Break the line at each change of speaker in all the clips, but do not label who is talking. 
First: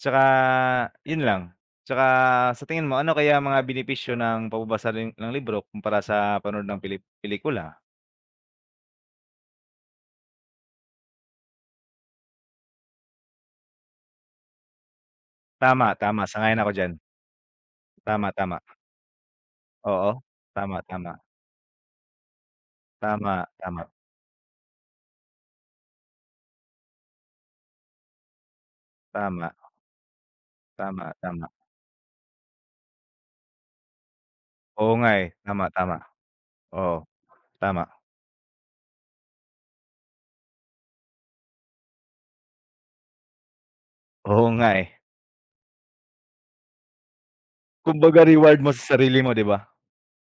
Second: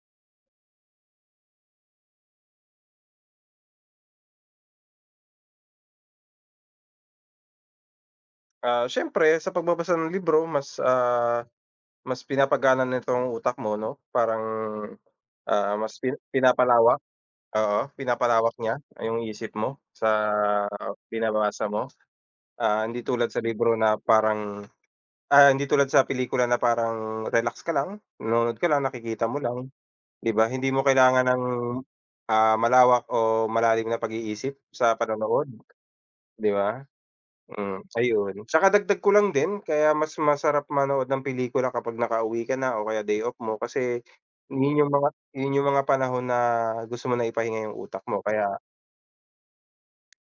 Tsaka, yun lang. Tsaka sa tingin mo ano kaya mga benepisyo ng pagbabasa rin ng libro kumpara sa panood ng peli pelikula?
Ah, siyempre sa pagbabasa ng libro mas, ah, mas pinapagana nito ang utak mo, 'no, parang, ah,
Tama
mas pina
tama. Sang-ayon ako diyan.
pinapalawak, oo,
Tama
pinapalawak
tama.
niya yung isip mo
Oo,
sa
tama tama.
binabasa mo. Ah, hindi tulad
Tama
sa libro
tama.
na parang, ah, hindi tulad sa pelikula na parang relax ka lang, nanonood ka lang nakikita mo
Tama.
lang, di ba? Hindi mo
Tama
kailangan ng,
tama.
ah, malawak o malalim na pag-iisip
Oo,
sa
nga, eh.
panonood,
Tama tama.
di ba?
Oo,
Hmm
tama.
ayun, tsaka dagdag ko lang din kaya mas masarap manood ng pelikula kapag nakauwi ka na o kaya day off mo kasi
Oo nga,
yun yung
eh.
mga yun yung mga panahon na gusto mo na ipahinga yung utak
Kumbaga
mo
reward
kaya.
mo sa sarili mo, di ba?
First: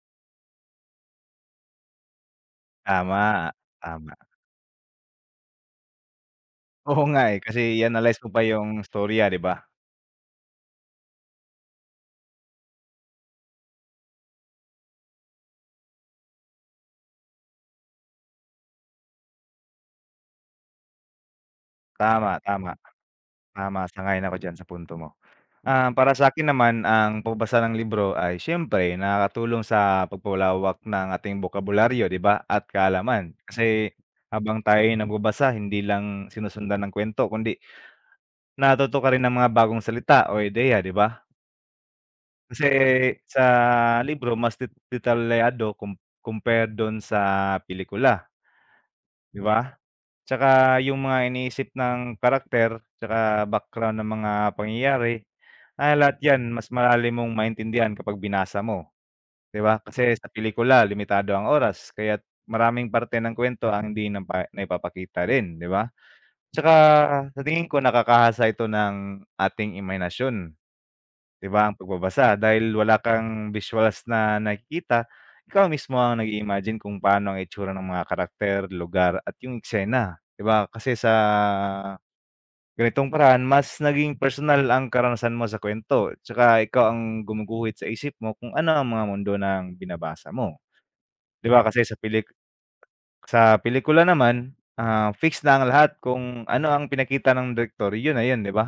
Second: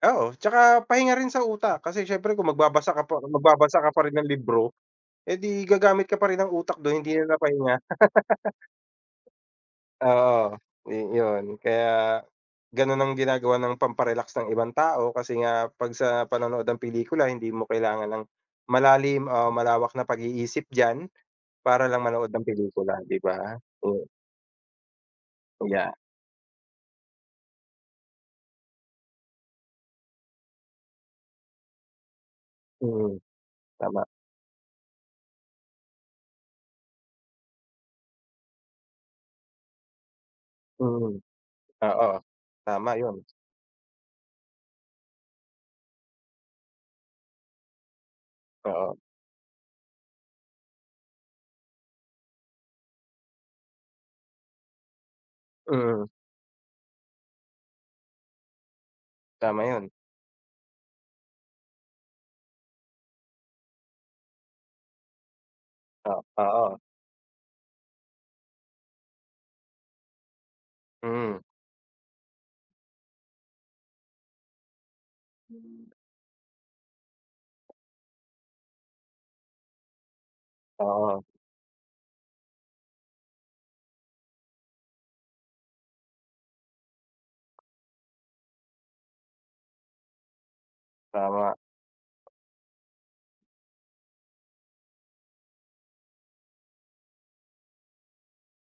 Oo tsaka pahinga rin sa utak, kasi siyempre kung magbabasa ka pa
Tama
magbabasa ka pa
tama.
rin ng libro, eh, di gagamit ka pa rin ng utak dun
Oo
hindi
nga,
na
eh,
napahinga.
kasi i-analyze mo pa yung istorya, di ba?
Oo, ni yun kaya ganun ang ginagawa ng pamparelax ng ibang tao, kasi nga pag sa panonood ng pelikula hindi mo kailangan ng malalim o malawak na pag-iisip diyan, para lang manood
Tama
ng
tama.
pelikula, di ba?
Tama,
Oh.
sang-ayon ako diyan sa punto mo. Ah,
Uya.
para sakin naman ang pagbabasa ng libro ay siyempre nakakatulong sa pagpalawak ng ating bokabularyo, di ba, at
Mm,
kaalaman kasi
tama.
habang tayo'y nagbabasa hindi lang sinusundan ng kuwento kundi natuto ka rin ng mga bagong salita o ideya, di
Mm,
ba?
oo.
Kasi
Tama yun.
sa libro mas de detalyado com compared dun sa pelikula.
Oo.
Di ba? Tsaka yung mga iniisip ng karakter tsaka background ng mga pangyayari, ah,
Mm.
lahat yan mas malalim mong maintindihan kapag binasa mo, di
Tama
ba?
yun.
Kasi sa pelikula limitado ang oras kaya't maraming parte ng kuwento ang hindi napa naipapakita rin, di ba?
O
Tsaka
oo.
sa tingin ko, nakakahasa ito ng ating imahinasyon,
Mm.
di ba, ang pagbabasa dahil wala kang visuals na nakikita, ikaw mismo ang nag-imagine kung paano ang itsura ng mga karakter, lugar at yung eksena, di ba, kasi sa
Oo.
ganitong paraan mas naging personal ang karanasan mo sa kuwento. Tsaka ikaw ang gumuguhit sa isip mo kung ano ang mga mundo ng binabasa mo, di
Tama.
ba, kasi sa pelik sa pelikula naman, ah, fix na ang lahat kung ano ang pinakita ng direktor, yun na yun, di ba?